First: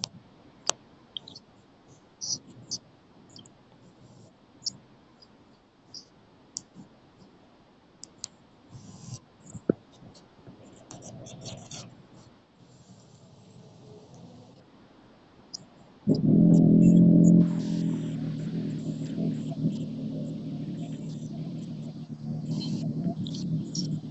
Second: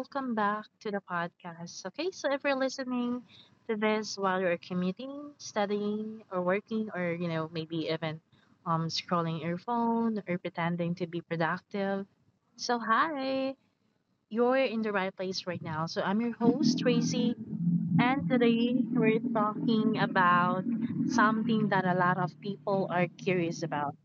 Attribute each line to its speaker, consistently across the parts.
Speaker 1: welcome back to the podcast. Okay, so if you're listening to this while you're commuting, studying, or working, or you know maybe even scrolling your phone or pretending to be productive, so hi, you're in the right place right now. So I'm your host Tracy, and today we're talking about something that a lot of people are curious about,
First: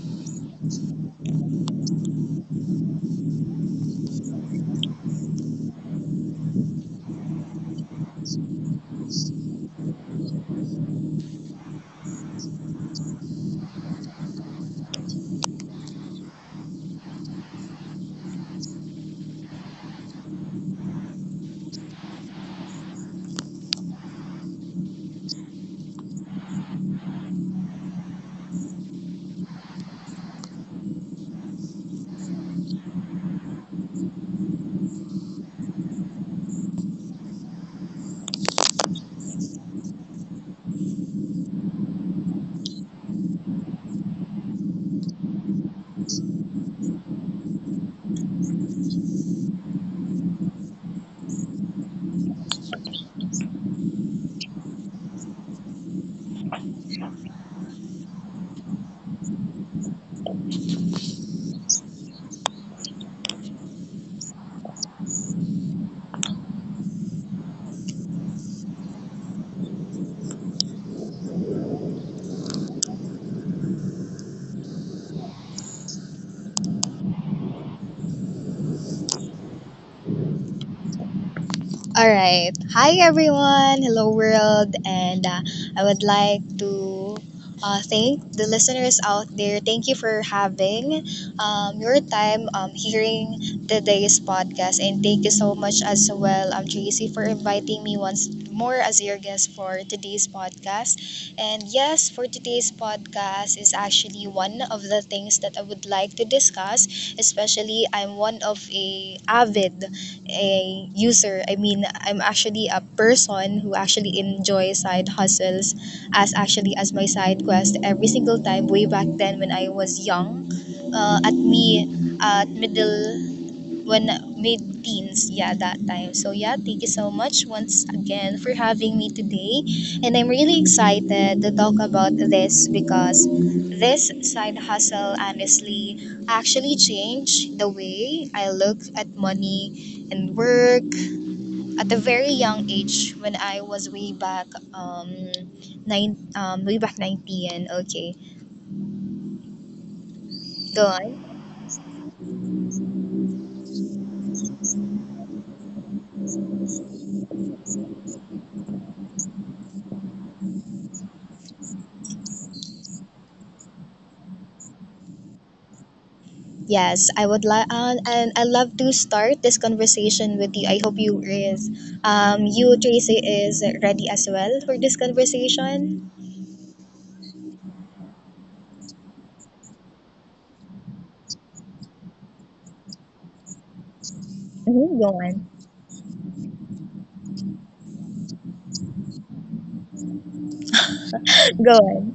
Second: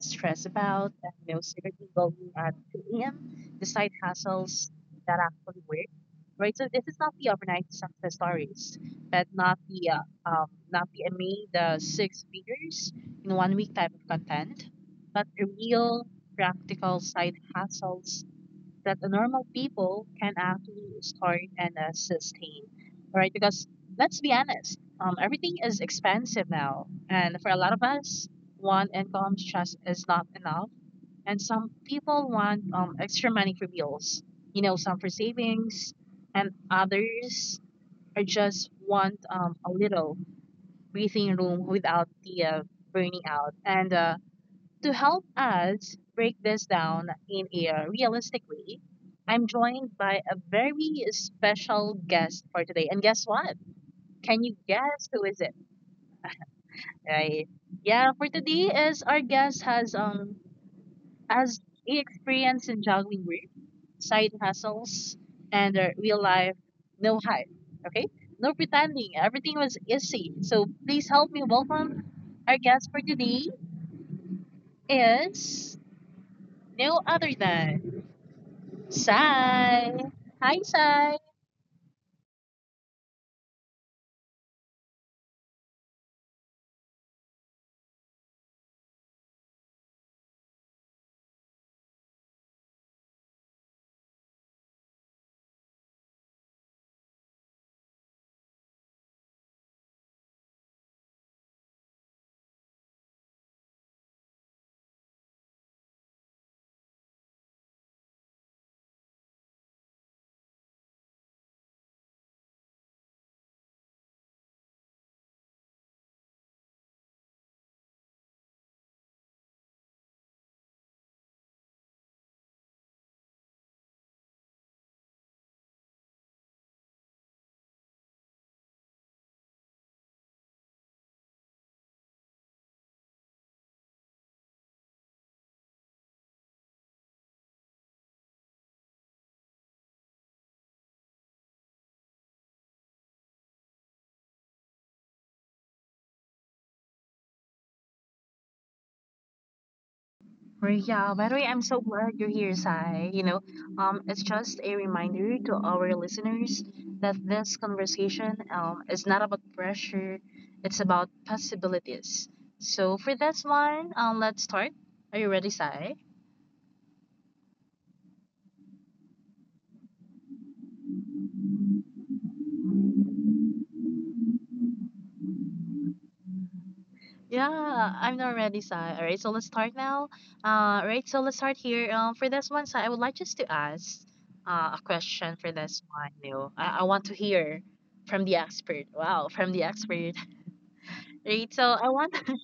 Speaker 1: stress about, and you know secretly going at 2 a.m., the side hustles that actually work. Right, so this is not the overnight success stories, but not the I mean the six figures in one week type of content, but the real, practical side hustles that the normal people can actually start and sustain, right? Because let's be honest, everything is expensive now, and for a lot of us, one income just is not enough. And some people want extra money for bills, you know, some for savings, and others are just want a little breathing room without the burning out. And to help us break this down in a realistic way, I'm joined by a very special guest for today. And guess what? Can you guess who is it? Right? Yeah, for today is our guest has experience in juggling work, side hustles, and real life, no hype. Okay? No pretending. Everything was easy. So please help me welcome our guest for today is no other than Sai. Hi, Sai.
Speaker 2: All right. Hi, everyone. Hello, world. And I would like to thank the listeners out there. Thank you for having your time hearing today's podcast. And thank you so much as well, Tracy, for inviting me once more as your guest for today's podcast. And yes, for today's podcast is actually one of the things that I would like to discuss. Especially, I'm one of a avid a user. I mean, I'm actually a person who actually enjoys side hustles as actually as my side quest every single time way back then when I was young. At me, at middle when mid teens, yeah, that time. So yeah, thank you so much once again for having me today. And I'm really excited to talk about this because this side hustle honestly actually changed the way I look at money and work at a very young age when I was way back um nine way back 19. Okay.
Speaker 1: Well,
Speaker 2: Go
Speaker 1: yeah, by the way,
Speaker 2: on.
Speaker 1: I'm so glad you're here, Sai. It's just a reminder to our listeners that this conversation is not about pressure, it's about possibilities. So, for this one, let's start. Are you ready, Sai?
Speaker 2: Yes, I would love, and I love to start this conversation with you. I hope you is, you Tracy is ready as well for this conversation.
Speaker 1: Yeah, I'm not ready, Sai. All right, so let's start now. Right, so let's start here. For this one, Sai, I would like just to ask a
Speaker 2: Mhm,
Speaker 1: question
Speaker 2: go
Speaker 1: for
Speaker 2: on,
Speaker 1: this one. You know, I want to hear from the expert. Wow, from the expert. Right, so I
Speaker 2: go
Speaker 1: want.
Speaker 2: on.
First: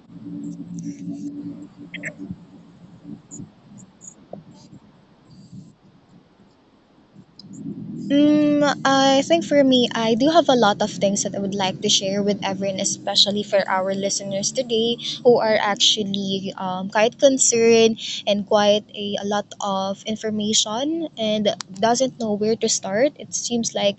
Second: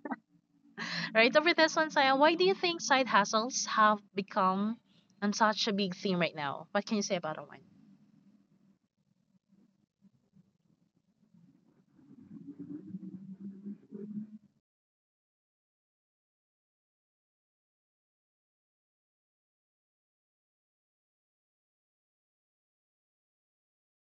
Speaker 1: Right, so for this one, Sai, why do you think side hustles have become such a big theme right now? What can you say about that one?
Speaker 2: I think for me, I do have a lot of things that I would like to share with everyone, especially for our listeners today who are actually quite concerned and quite a lot of information and doesn't know where to start. It seems like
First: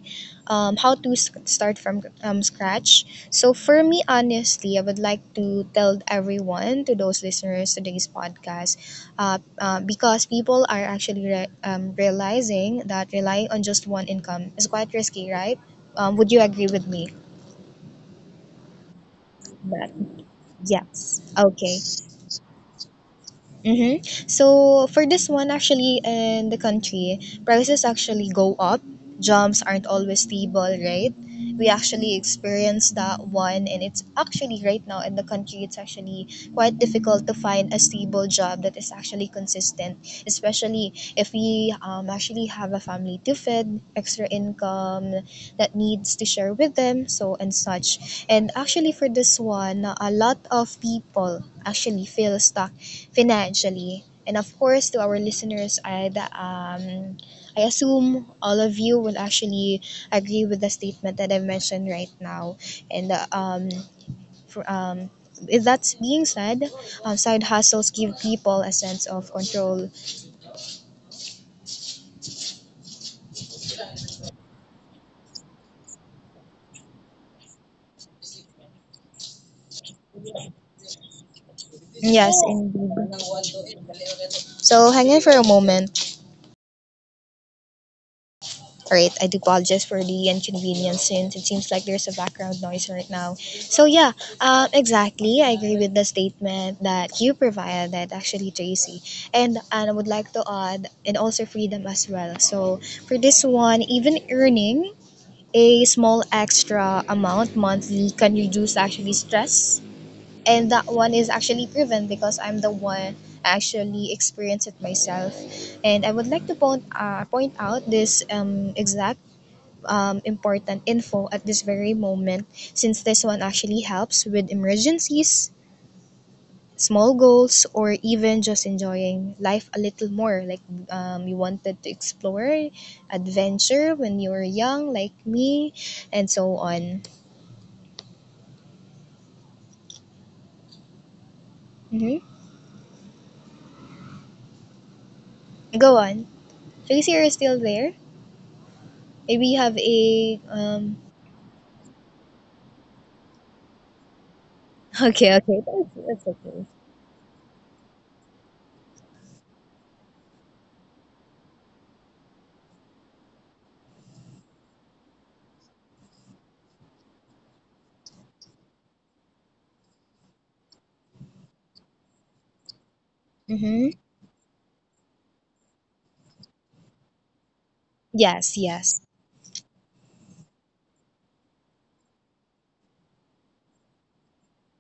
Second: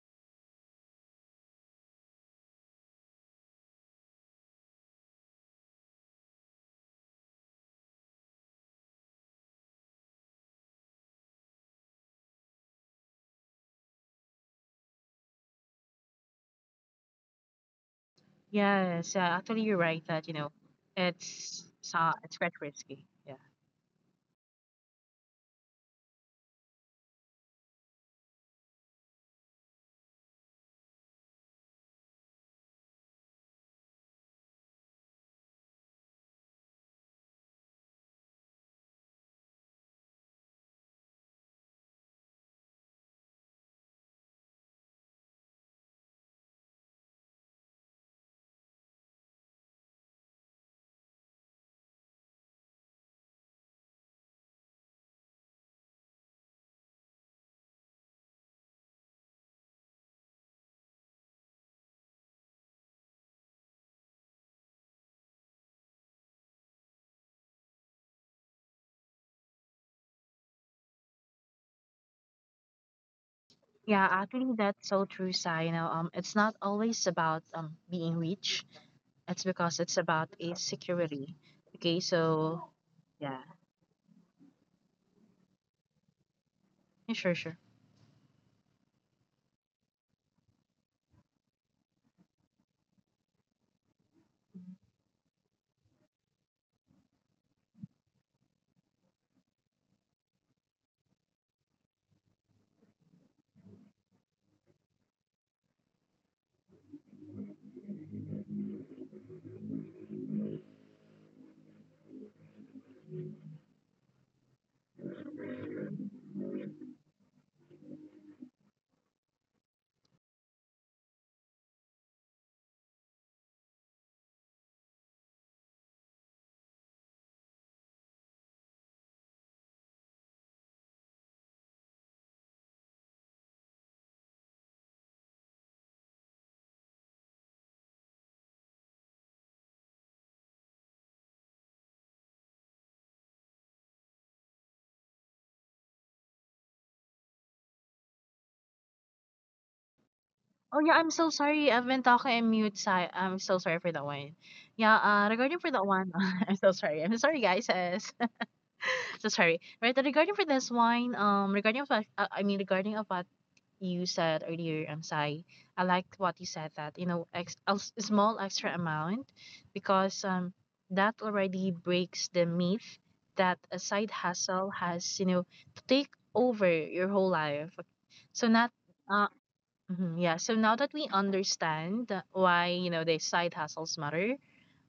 Speaker 2: how to start from scratch. So for me, honestly, I would like to tell everyone, to those listeners to today's podcast, because people are actually realizing that relying on just one income is quite risky, right? Would you agree with me?
Speaker 1: Yes, actually, you're right that you know, it's
Speaker 2: Okay.
Speaker 1: it's quite risky. Yeah.
Speaker 2: Mm-hmm. So for this one, actually, in the country, prices actually go up. Jobs aren't always stable, right? We actually experienced that one, and it's actually right now in the country it's actually quite difficult to find a stable job that is actually consistent, especially if we actually have a family to feed, extra income that needs to share with them so and such. And actually, for this one, a lot of people actually feel stuck financially, and of course to our listeners, I assume all of you will actually agree with the statement that I mentioned right now. And uh, um, for, um, with that being said, side hustles give people a sense of control.
Speaker 1: Yeah, actually, that's so true, Sai. It's not always about being rich. It's because it's about a security. Okay,
Speaker 2: Yes,
Speaker 1: so
Speaker 2: and
Speaker 1: yeah.
Speaker 2: so hang in for a moment.
Speaker 1: Yeah, sure, sure.
Speaker 2: Alright, I do apologize for the inconvenience since it seems like there's a background noise right now. So yeah, exactly. I agree with the statement that you provided, actually, Tracy. And I would like to add, and also freedom as well. So for this one, even earning a small extra amount monthly can reduce actually stress. And that one is actually proven because I'm the one actually experience it myself. And I would like to point out this exact important info at this very moment, since this one actually helps with emergencies, small goals, or even just enjoying life a little more. Like you wanted to explore, adventure when you were young, like me, and so on. Hmm. Go on. Tracy, you're still there? Maybe you have a.
Speaker 1: Oh yeah, I'm
Speaker 2: Um...
Speaker 1: so sorry. I've been talking and mute, Sai. I'm so sorry for that one. Yeah,
Speaker 2: Okay,
Speaker 1: regarding for
Speaker 2: okay.
Speaker 1: that one,
Speaker 2: That's
Speaker 1: I'm so
Speaker 2: okay.
Speaker 1: sorry. I'm sorry, guys. Yes. So sorry. Right, regarding for this one, I mean, regarding of what you said earlier, Sai, I liked what you said that, you know, a small extra amount because that already breaks the myth that a
Speaker 2: Mm-hmm.
Speaker 1: side hustle has, you know, to take over your whole life. So
Speaker 2: Yes,
Speaker 1: not,
Speaker 2: yes.
Speaker 1: uh, mhm, yeah. So now that we understand why, you know, the side hustles matter,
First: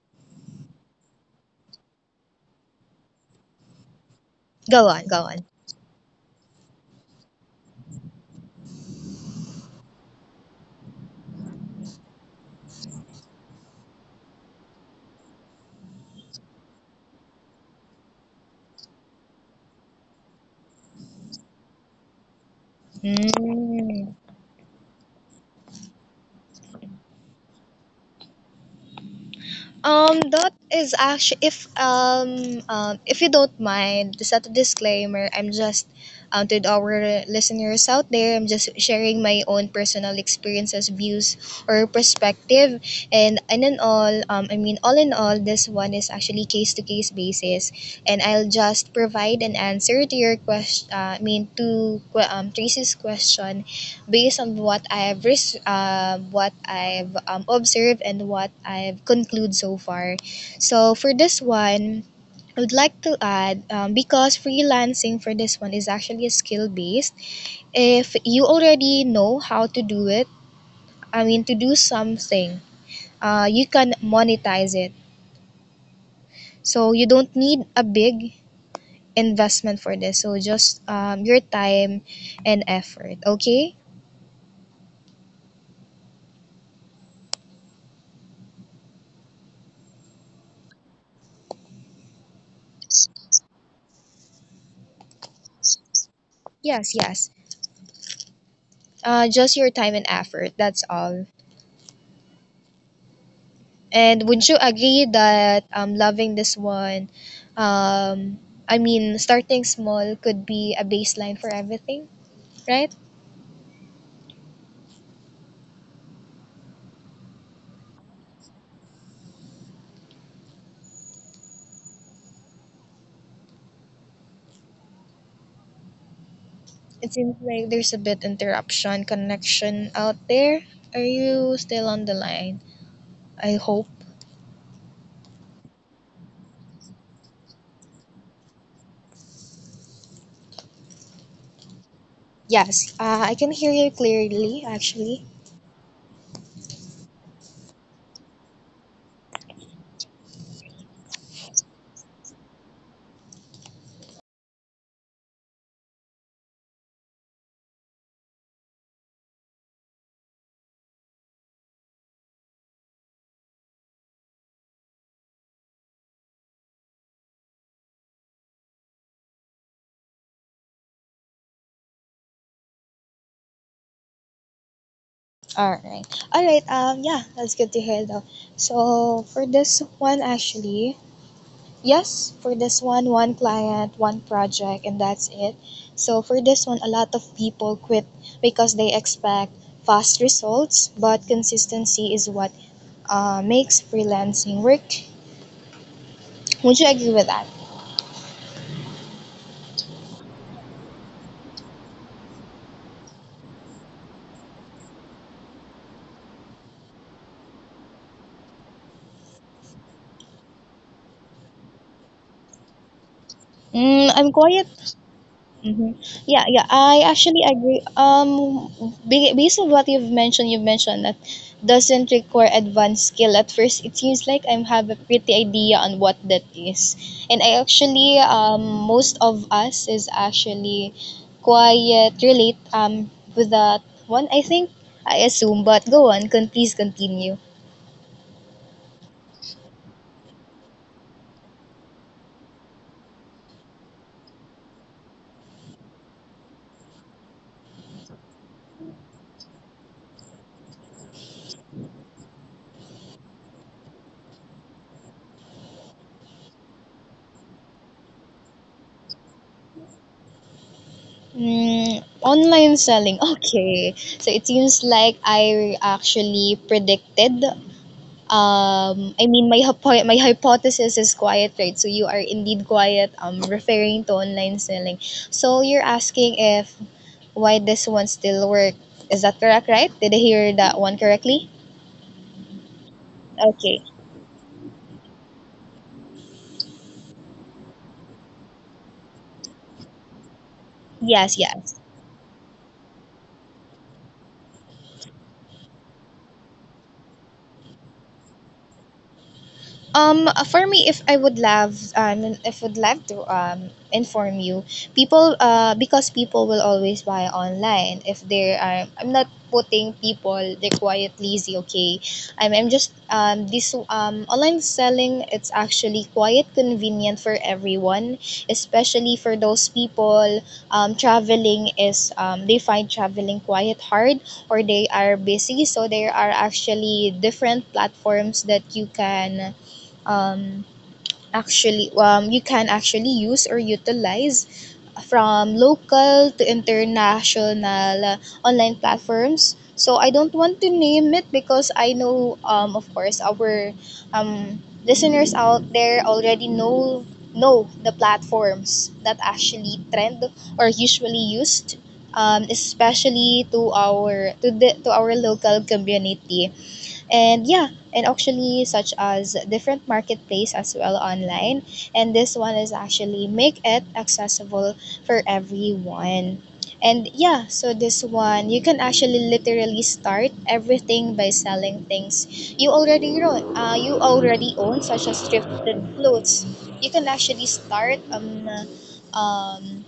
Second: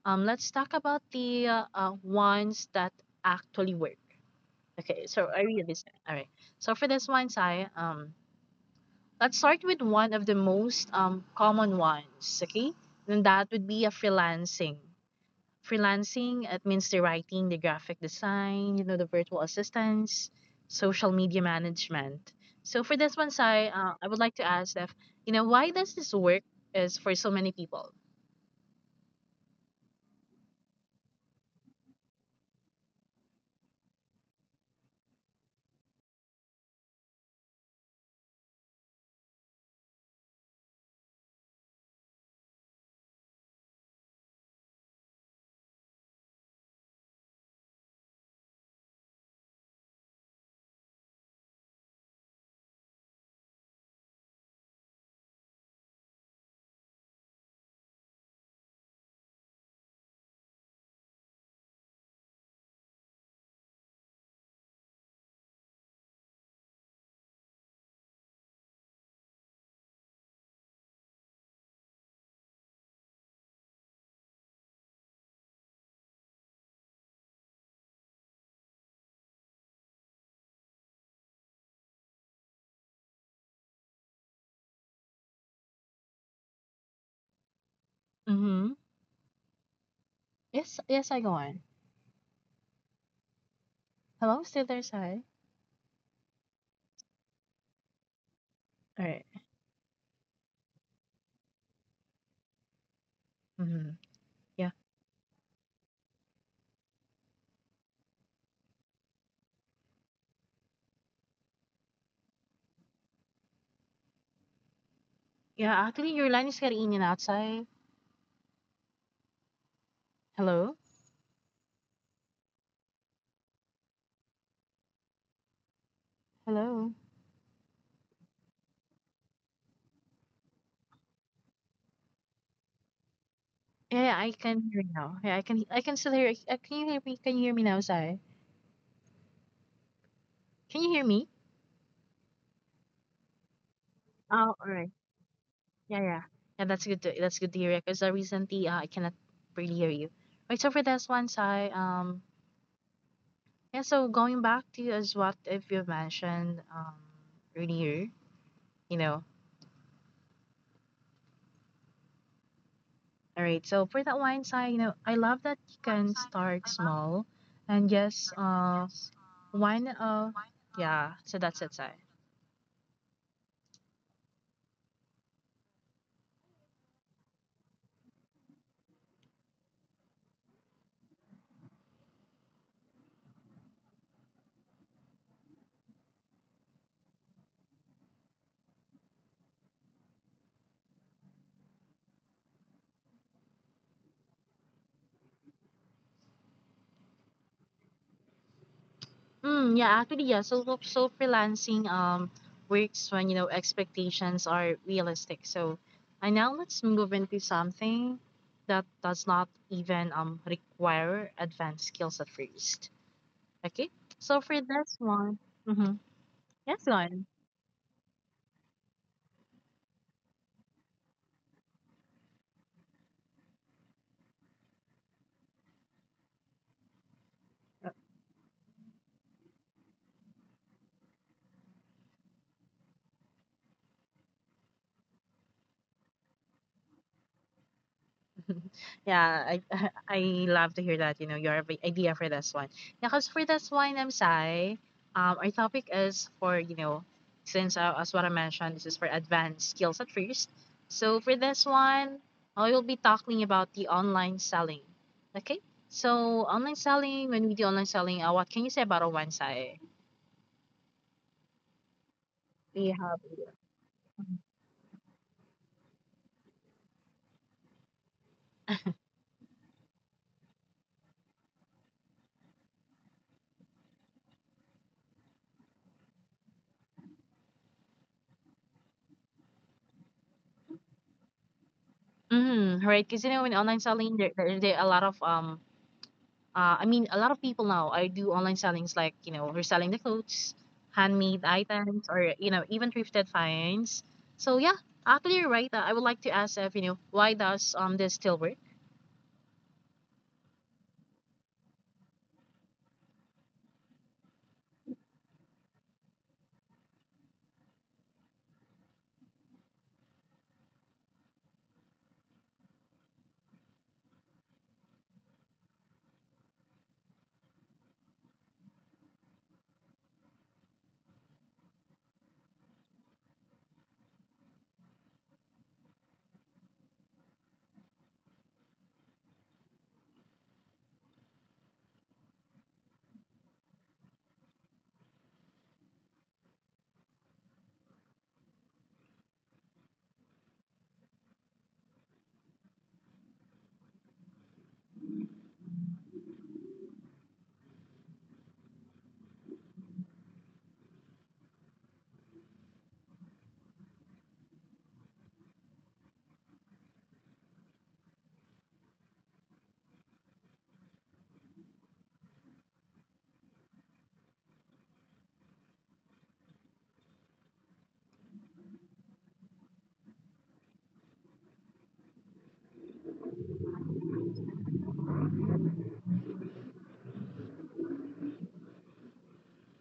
Speaker 1: let's talk about the ones that actually work.
Speaker 2: Go on,
Speaker 1: Okay,
Speaker 2: go
Speaker 1: so are
Speaker 2: on.
Speaker 1: you listening? All right. So for this one, Sai, let's start with one of the most common ones, okay? And that would be a freelancing. Freelancing, it means the writing, the graphic design, you know, the virtual assistants, social media management. So for this one, Sai,
Speaker 2: Mm.
Speaker 1: I would like to ask if, you know, why does this work is for so many people?
Speaker 2: That is actually if you don't mind, just as a disclaimer, I'm just to our listeners out there, I'm just sharing my own personal experiences, views, or perspective, I mean all in all, this one is actually case to case basis, and I'll just provide an answer to your question. Tracy's question based on what I've observed and what I've concluded so far. So for this one, I would like to add because freelancing for this one is actually a skill based. If you already know how to do it, I mean to do something, you can monetize it. So you don't need a big investment for this. So just your time and effort. Okay.
Speaker 1: Mm-hmm. Yes, yes, I go on. Hello, still there,
Speaker 2: Yes.
Speaker 1: Sai?
Speaker 2: Yes. Just your time and effort. That's
Speaker 1: All right.
Speaker 2: all. And would you agree that
Speaker 1: Mm-hmm.
Speaker 2: loving this
Speaker 1: Yeah.
Speaker 2: one, um, I mean, starting small could be a baseline for everything, right?
Speaker 1: Yeah, actually, your line is getting in and outside. Hello?
Speaker 2: It seems like there's a bit
Speaker 1: Hello?
Speaker 2: interruption connection out there. Are you still on the line? I hope.
Speaker 1: Yeah, yeah, I can hear you now. Yeah, I can still hear can you hear me? Can you hear me now, Sai?
Speaker 2: Yes,
Speaker 1: Can you hear
Speaker 2: I
Speaker 1: me?
Speaker 2: can hear you clearly, actually.
Speaker 1: Oh, all right. Yeah, yeah. Yeah, that's good to hear because recently I cannot really hear you. Right, so for this one, Sai, yeah, so going back to as what if you mentioned earlier, you know. All right, so for that one, Sai, you know, I love that you can start small and yes, wine yeah, so that's it, Sai.
Speaker 2: All right. All right. Yeah, that's good to hear though. So for this one, actually, yes, for this one, one client, one project, and that's it. So for this one, a lot of people quit because they expect fast results, but consistency is what makes freelancing work. Would you agree with that?
Speaker 1: Mm, yeah, actually, yeah. So freelancing works when you know expectations are realistic. So, and now let's move into something that does not even require advanced skills at first. Okay.
Speaker 2: Mm, I'm
Speaker 1: So
Speaker 2: quiet.
Speaker 1: for this one,
Speaker 2: Mm-hmm.
Speaker 1: mm-hmm.
Speaker 2: Yeah, yeah,
Speaker 1: Yes,
Speaker 2: I
Speaker 1: go on.
Speaker 2: actually agree. Based on what you've mentioned that doesn't require advanced skill. At first, it seems like I have a pretty idea on what that is, and I actually most of us is actually quite relate with that one. I think I assume, but go on, con please continue.
Speaker 1: Yeah, I I love to hear that. You know, your idea for this one. Yeah, because for this one, I'm Sai. Our topic is for you know, since as what I mentioned, this is for advanced skills at first. So for this one, I will be talking about the online selling. Okay, so online selling. When we do online selling, what can you say about it, one Sai?
Speaker 2: Mm, online
Speaker 1: We
Speaker 2: selling.
Speaker 1: have.
Speaker 2: Okay. So it seems like I actually predicted. I mean, my hypothesis is quiet right? So you are indeed quiet. Referring to online selling. So you're asking if why this one still work. Is that correct? Right? Did I hear that one correctly?
Speaker 1: Mm, right, because you know, in
Speaker 2: Okay.
Speaker 1: online selling, there are a lot of I mean, a lot of people now I do online sellings like you know reselling the clothes,
Speaker 2: Yes.
Speaker 1: handmade
Speaker 2: Yes.
Speaker 1: items, or you know even thrifted finds. So yeah, actually, you're right. I would like to ask if you know why does this still work?
Speaker 2: For me, if would love to inform you, people because people will always buy online. If they are, I'm not putting people they're quite lazy. Okay, I'm just this online selling. It's actually quite convenient for everyone, especially for those people. Traveling is they find traveling quite hard or they are busy, so there are actually different platforms that you can um, actually you can actually use or utilize from local to international online platforms. So I don't want to name it because I know of course our listeners out there already know the platforms that actually trend or usually used, especially to our to our local community. And yeah, and actually such as different marketplace as well online, and this one is actually make it accessible for everyone. And yeah, so this one you can actually literally start everything by selling things you already own. Such as thrifted clothes, you can actually start um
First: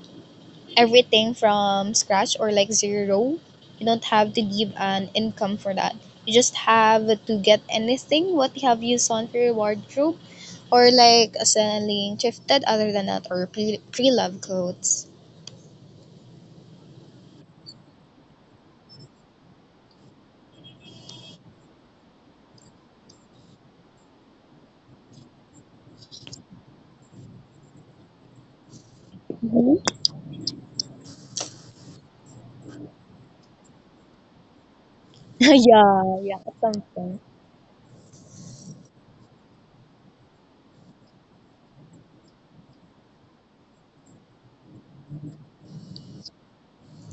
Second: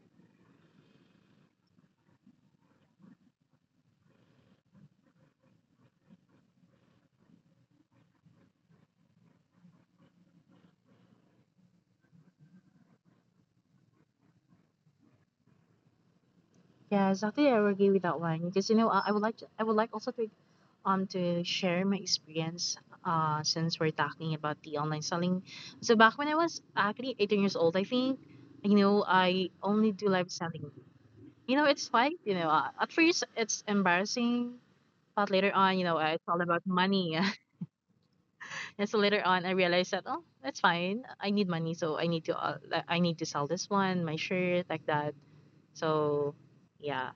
Speaker 2: everything from scratch or like zero. You don't have to give an income for that. You just have to get anything what you have used on for your wardrobe, or like selling thrifted other than that or pre-loved clothes.
Speaker 1: Yes, actually, I agree with that one because you know I would like also to share my experience. Since we're talking about the online selling, so back when I was actually 18 years old, I think you know I
Speaker 2: Mhm.
Speaker 1: only do live selling. You know, it's fine. You know, at first it's embarrassing. But later on, you know,
Speaker 2: Yeah,
Speaker 1: it's all
Speaker 2: yeah,
Speaker 1: about money.
Speaker 2: something.
Speaker 1: And so later on, I realized that oh, that's fine. I need money, so I need to like, I need to sell this one, my shirt, like that. So, yeah.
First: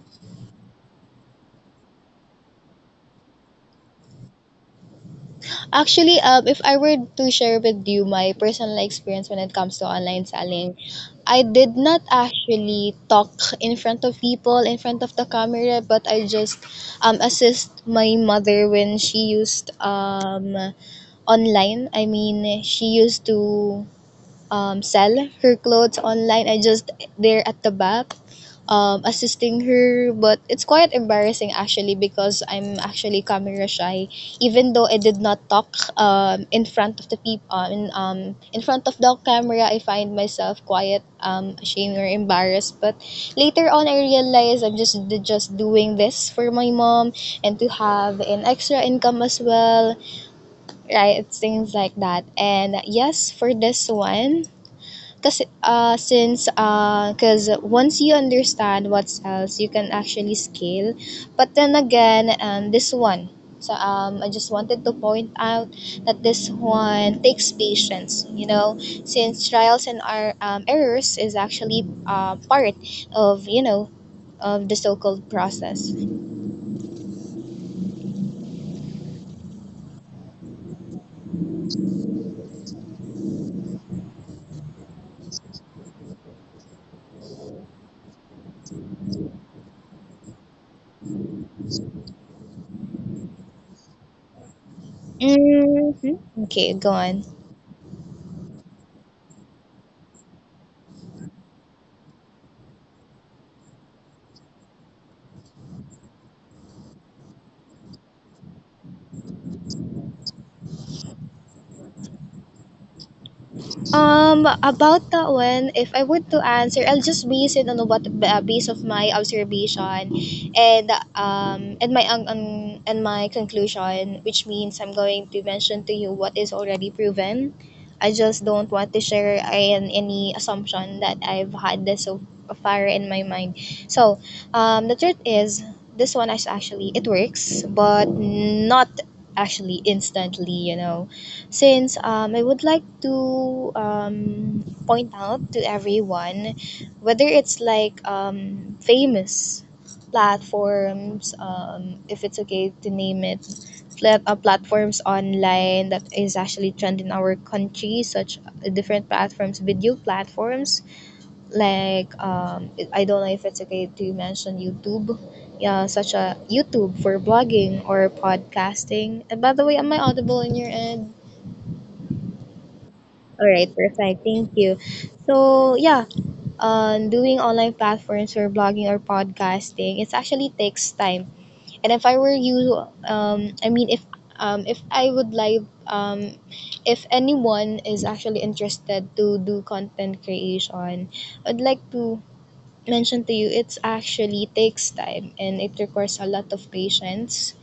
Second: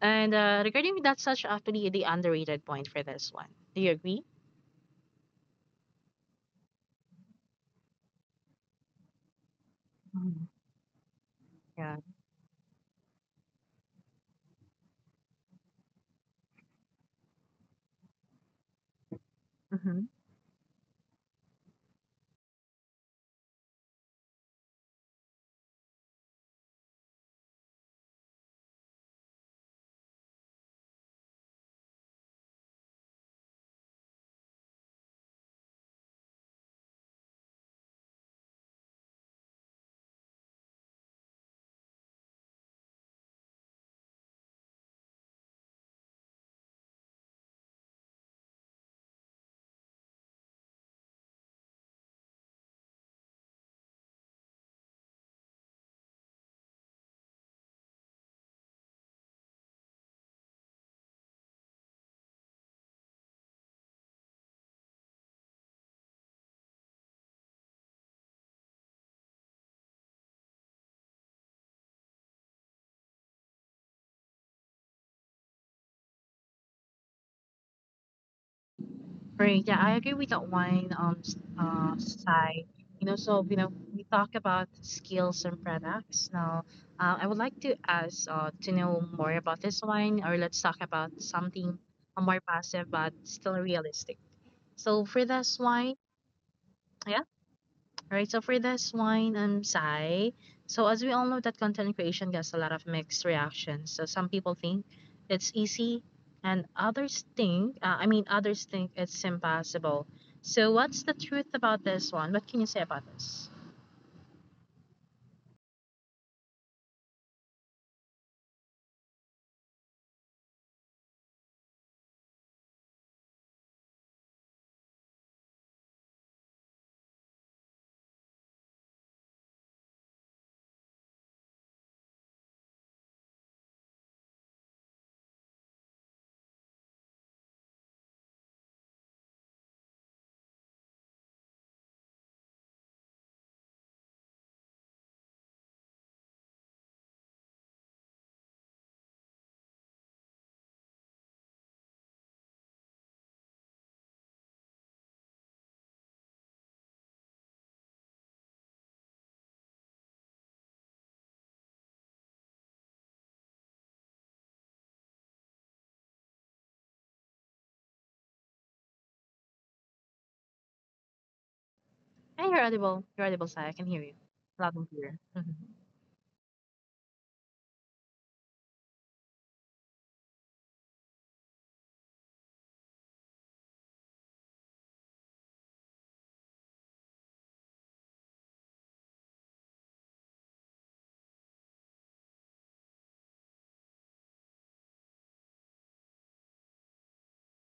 Speaker 1: And regarding that's such actually the underrated point for this one. Do you agree?
Speaker 2: Actually, if I were to share with you my personal experience when it comes to online
Speaker 1: Mhm.
Speaker 2: selling, I did
Speaker 1: Yeah.
Speaker 2: not actually talk in front of people, in front of the camera, but I just assist my mother when she used
Speaker 1: Mm-hmm.
Speaker 2: online. I mean, she used to sell her clothes online. I just there at the back assisting her. But it's quite embarrassing actually because I'm actually camera shy. Even though I did not talk in front of the people in front of the camera, I find myself quiet, ashamed or embarrassed. But later on, I realized I'm just doing this for my mom and to have an extra income as well, right? It's things like that. And yes, for this one, cause once you understand what else you can actually scale. But then again, this one. So I just wanted to point out that this one takes patience, you know, since trials and our errors is actually part of, you know, of the so-called process.
Speaker 1: Right. Yeah, I agree with that wine. Side. You know, so we talk about skills and products. Now, I would like to ask to know more about this wine, or let's talk about something more passive but still realistic. So for this wine,
Speaker 2: Hmm. Okay, go
Speaker 1: yeah.
Speaker 2: on.
Speaker 1: Right. So for this one, Sai. So as we all know, that content creation gets a lot of mixed reactions. So some people think it's easy, and I mean, others think it's impossible. So what's the truth about this one? What can you say about this?
Speaker 2: About that one, if I would to answer, I'll just base it on what base of my observation, and um, and my um, um, and my conclusion, which means I'm going to mention to you what is already proven. I just don't want to share any assumption that I've had this so far in my mind. So, the truth is, this one is actually it works, but not actually instantly. You know, since I would like to point out to everyone whether it's like famous platforms, if it's okay to name it, platforms online that is actually trend in our country, such different platforms, video platforms like I don't know if it's okay to mention YouTube. Yeah, such a YouTube for blogging or podcasting. And by the way, am I audible in your end?
Speaker 1: Hey, you're audible. You're audible,
Speaker 2: All
Speaker 1: Sai. I
Speaker 2: right,
Speaker 1: can hear you
Speaker 2: perfect. Thank
Speaker 1: loud
Speaker 2: you.
Speaker 1: and clear. Mhm.
Speaker 2: So doing online platforms for blogging or podcasting, it actually takes time. And if I were you, I mean, if I would like, if anyone is actually interested to do content creation, I'd like to mentioned to you, it's actually takes time and it requires a lot of patience.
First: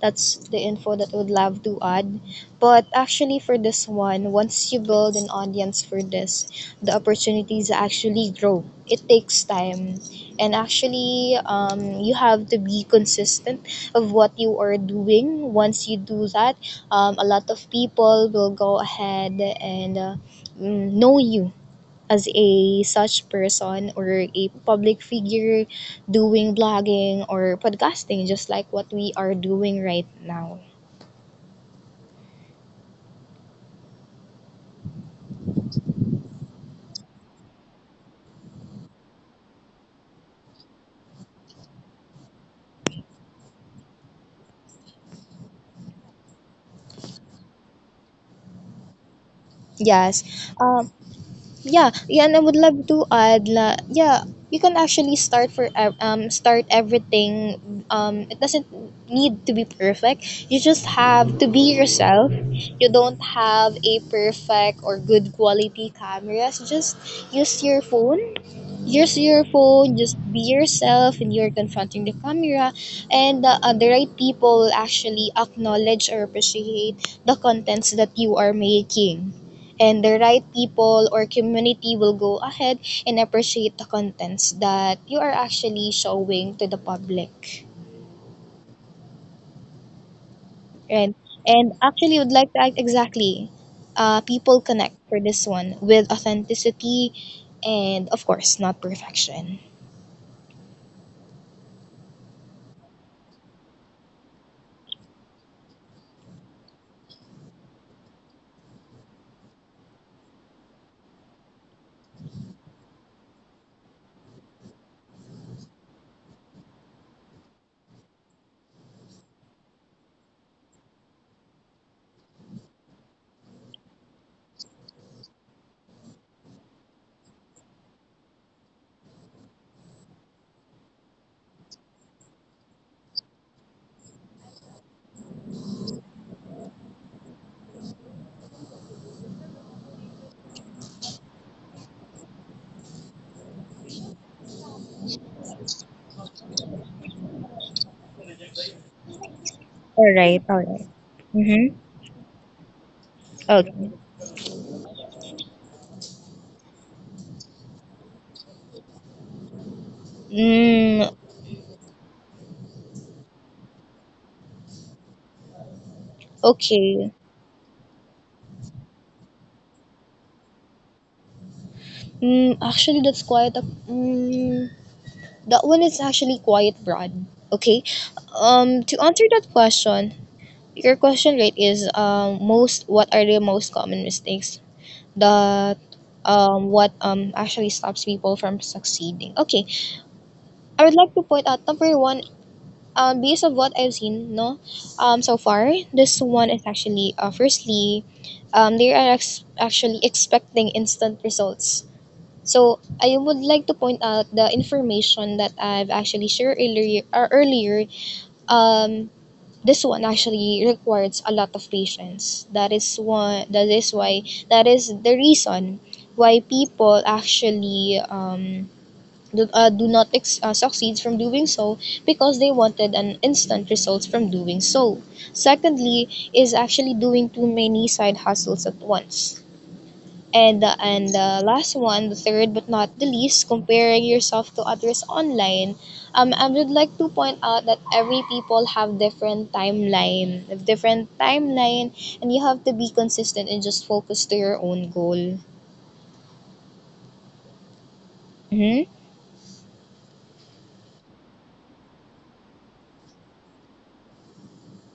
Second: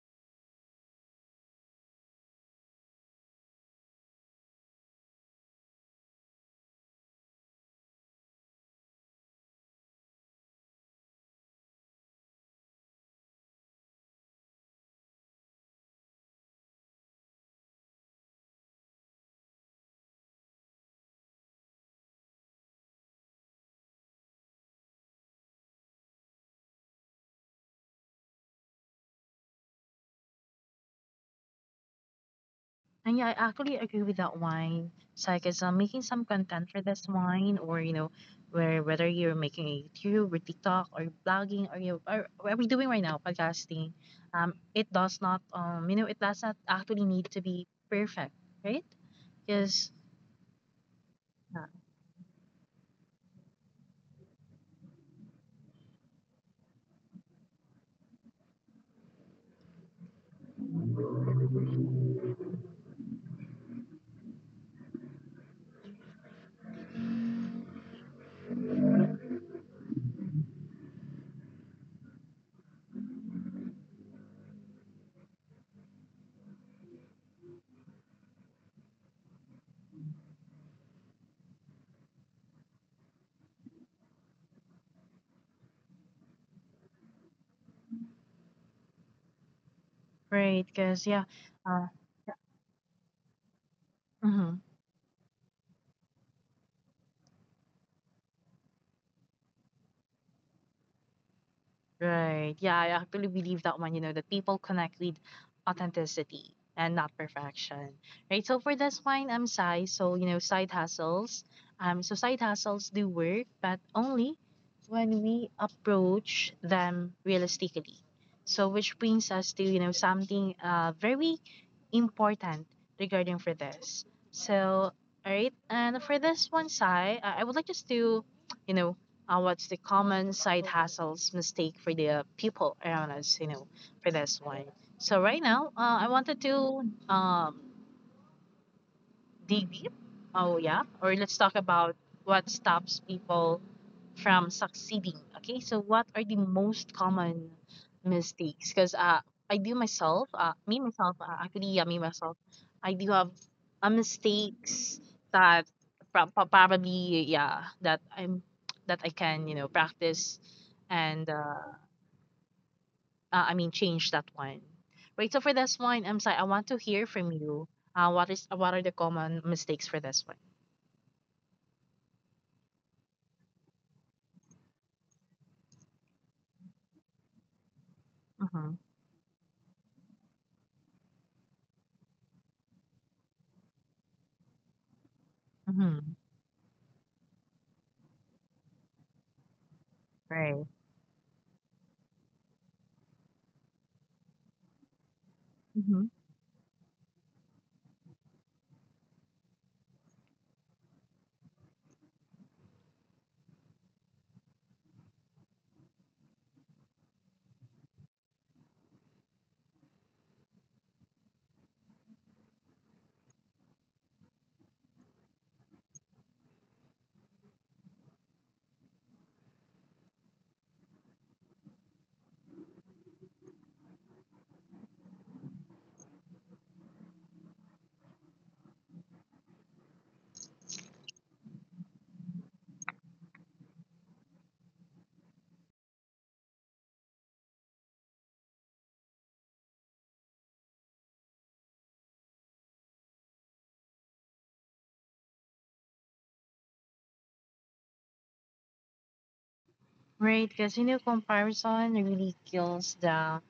Speaker 2: That's the info that I would love to add. But actually, for this one, once you build an audience for this, the opportunities actually grow. It takes time. And actually, you have to be consistent of what you are doing. Once you do that, a lot of people will go ahead and know you as a such person or a public figure doing blogging or podcasting just like what we are doing right now.
Speaker 1: And yeah, I actually agree with that wine. So, because I'm making some content for this wine, or you know, where whether you're making a YouTube or TikTok or blogging or you or what we're doing right now, podcasting, it does not actually need to be perfect, right? Because
Speaker 2: Yes. Yeah, and I would love to add la, yeah, you can actually start start everything, um, it doesn't need to be perfect, you just have to be yourself. You don't have a perfect or good quality cameras, just use your phone. Use your phone, just be yourself when you're confronting the camera, and the right people will actually acknowledge or appreciate the contents that you are making. And the right people or community will go ahead and appreciate the contents that you are actually showing to the public.
Speaker 1: right,
Speaker 2: And,
Speaker 1: because yeah,
Speaker 2: and
Speaker 1: uh,
Speaker 2: actually, would like to act exactly. People
Speaker 1: mhm.
Speaker 2: connect for this one with authenticity and, of course, not perfection.
Speaker 1: Right. Yeah, I actually believe that one, you know, that people connect with authenticity and not perfection. Right. So for this one, I'm Sai. So, you know, side hustles. So side hustles do work, but only when we approach them realistically. So which brings us to, you know, something very important regarding for this. So all right, and for this one, Sai, I would like just to, you know, what's the common side hustles mistake for the people around us, you know, for this one, so right now I wanted to um, DB. Oh yeah. Or let's talk about what stops people from succeeding. Okay, so what are the most common mistakes? Because I do
Speaker 2: All right,
Speaker 1: myself,
Speaker 2: all right.
Speaker 1: me myself,
Speaker 2: Mm-hmm.
Speaker 1: actually, yeah, me myself, I do have
Speaker 2: Okay.
Speaker 1: mistakes that probably, yeah, that I'm that I
Speaker 2: Mm,
Speaker 1: can, you know, practice and I mean change that one.
Speaker 2: okay.
Speaker 1: Right. So for this one, I'm sorry, I want to hear from you. What is what are the common mistakes for this one?
Speaker 2: Mm, actually, that's quite a. Mm, that one is actually quite broad. Okay. To answer that question,
Speaker 1: Mhm,
Speaker 2: your question rate is most what are the most common mistakes that what actually
Speaker 1: mhm,
Speaker 2: stops people from succeeding. Okay. I would like to point out number one.
Speaker 1: right,
Speaker 2: Based on what I've seen, no, so far this one is actually
Speaker 1: mhm.
Speaker 2: firstly, they are actually expecting instant results. So I would like to point out the information that I've actually shared earlier. Earlier, um, this one actually requires a lot of patience. That is one. That is why. That is the reason why people actually do, do not succeed from doing so because they wanted an instant results from doing so. Secondly, is actually doing too many side hustles at once, and the last one, the third but not the least, comparing yourself to others online. I would like to point out that every people have different timeline, and you have to be consistent and just focus to your own goal. Mm-hmm.
Speaker 1: Because you know, comparison really kills the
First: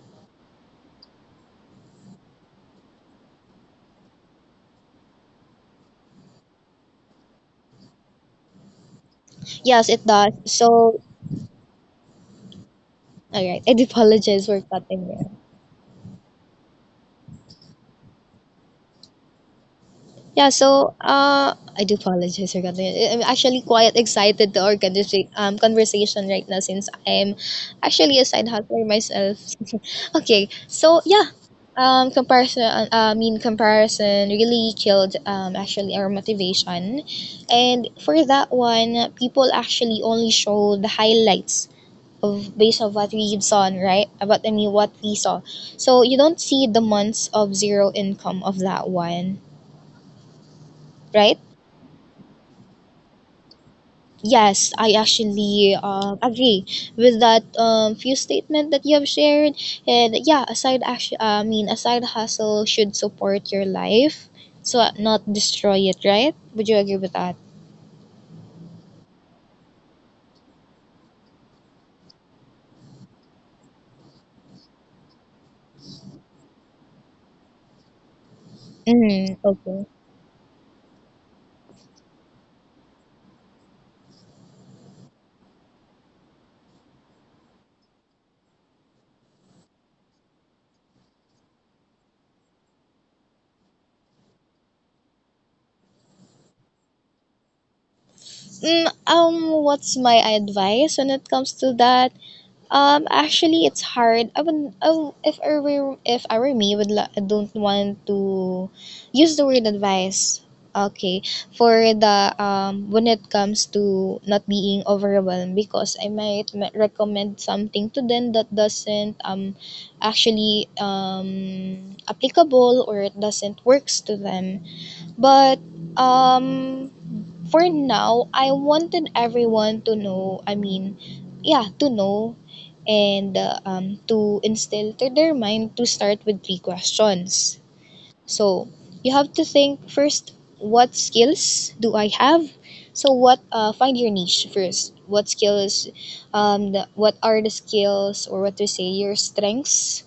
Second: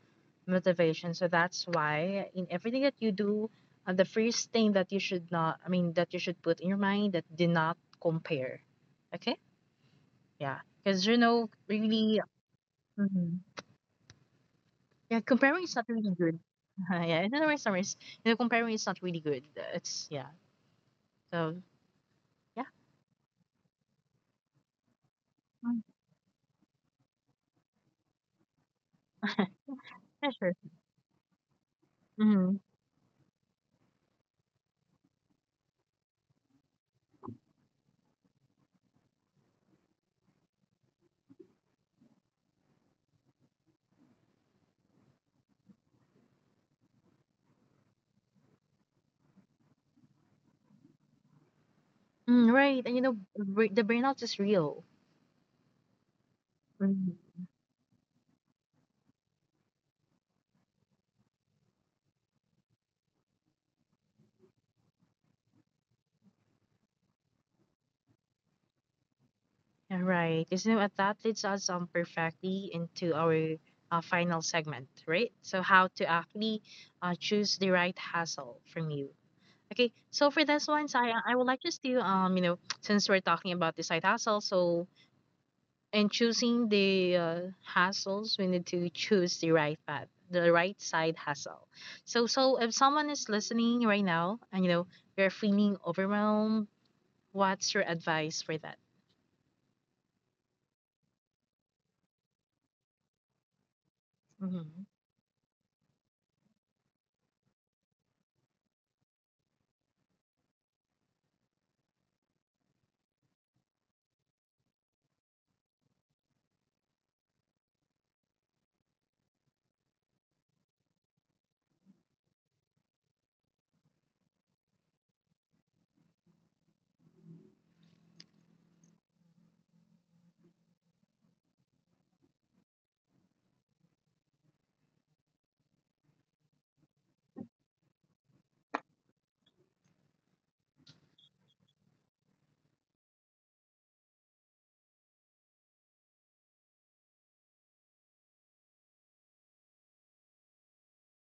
Speaker 1: motivation. So that's why in everything that you do, the first thing that you should not, I mean, that you should put in your mind that do not compare. Okay?
Speaker 2: Yes, it does.
Speaker 1: Yeah.
Speaker 2: So,
Speaker 1: Because, you know, really, mhm.
Speaker 2: all right, I do apologize for cutting
Speaker 1: Yeah,
Speaker 2: there.
Speaker 1: comparing is not really good. Yeah, in other words, in summaries, you know, comparing is not really good. It's, yeah.
Speaker 2: Yeah, so
Speaker 1: So,
Speaker 2: I do
Speaker 1: yeah.
Speaker 2: apologize for cutting. I'm actually quite excited to our
Speaker 1: Mm.
Speaker 2: conversation right now, since I'm actually a side hustler myself.
Speaker 1: Yeah, sure.
Speaker 2: Okay, so yeah,
Speaker 1: Mm-hmm.
Speaker 2: comparison. I mean, comparison really killed actually our motivation, and for that one, people actually only show the highlights of based on what we saw, right? About I mean, what we saw. So you don't see the months of zero income of that one, right?
Speaker 1: Mm, right. And, you know, the burnout is real.
Speaker 2: Yes, I actually agree with that few statement that you have shared. And yeah, a side action, I mean, a side hustle should support your life, so not destroy it. Right? Would you agree with that?
Speaker 1: All right. So that leads us perfectly into our final segment, right? So how to actually choose the right hassle from you. Okay. So for
Speaker 2: Mm,
Speaker 1: this one, so
Speaker 2: okay.
Speaker 1: I would like just to since we're talking about the side hustle, so in choosing the hassles, we need to choose the right path, the right side hustle. So if someone is listening right now and you know they are feeling overwhelmed, what's your advice for that?
Speaker 2: Mm, what's my advice when it comes to that?
Speaker 1: Mm-hmm.
Speaker 2: Actually, it's hard. I would, oh, if I were me, would la- I don't want to use the word advice. Okay, for the when it comes to not being overwhelmed, because I might recommend something to them that doesn't actually applicable or it doesn't works to them. But um for now, I wanted everyone to know, I mean, yeah, to know and to instill to their mind to start with three questions. So you have to think first, what skills do I have? So what find your niche first. What skills what are the skills or what to say your strengths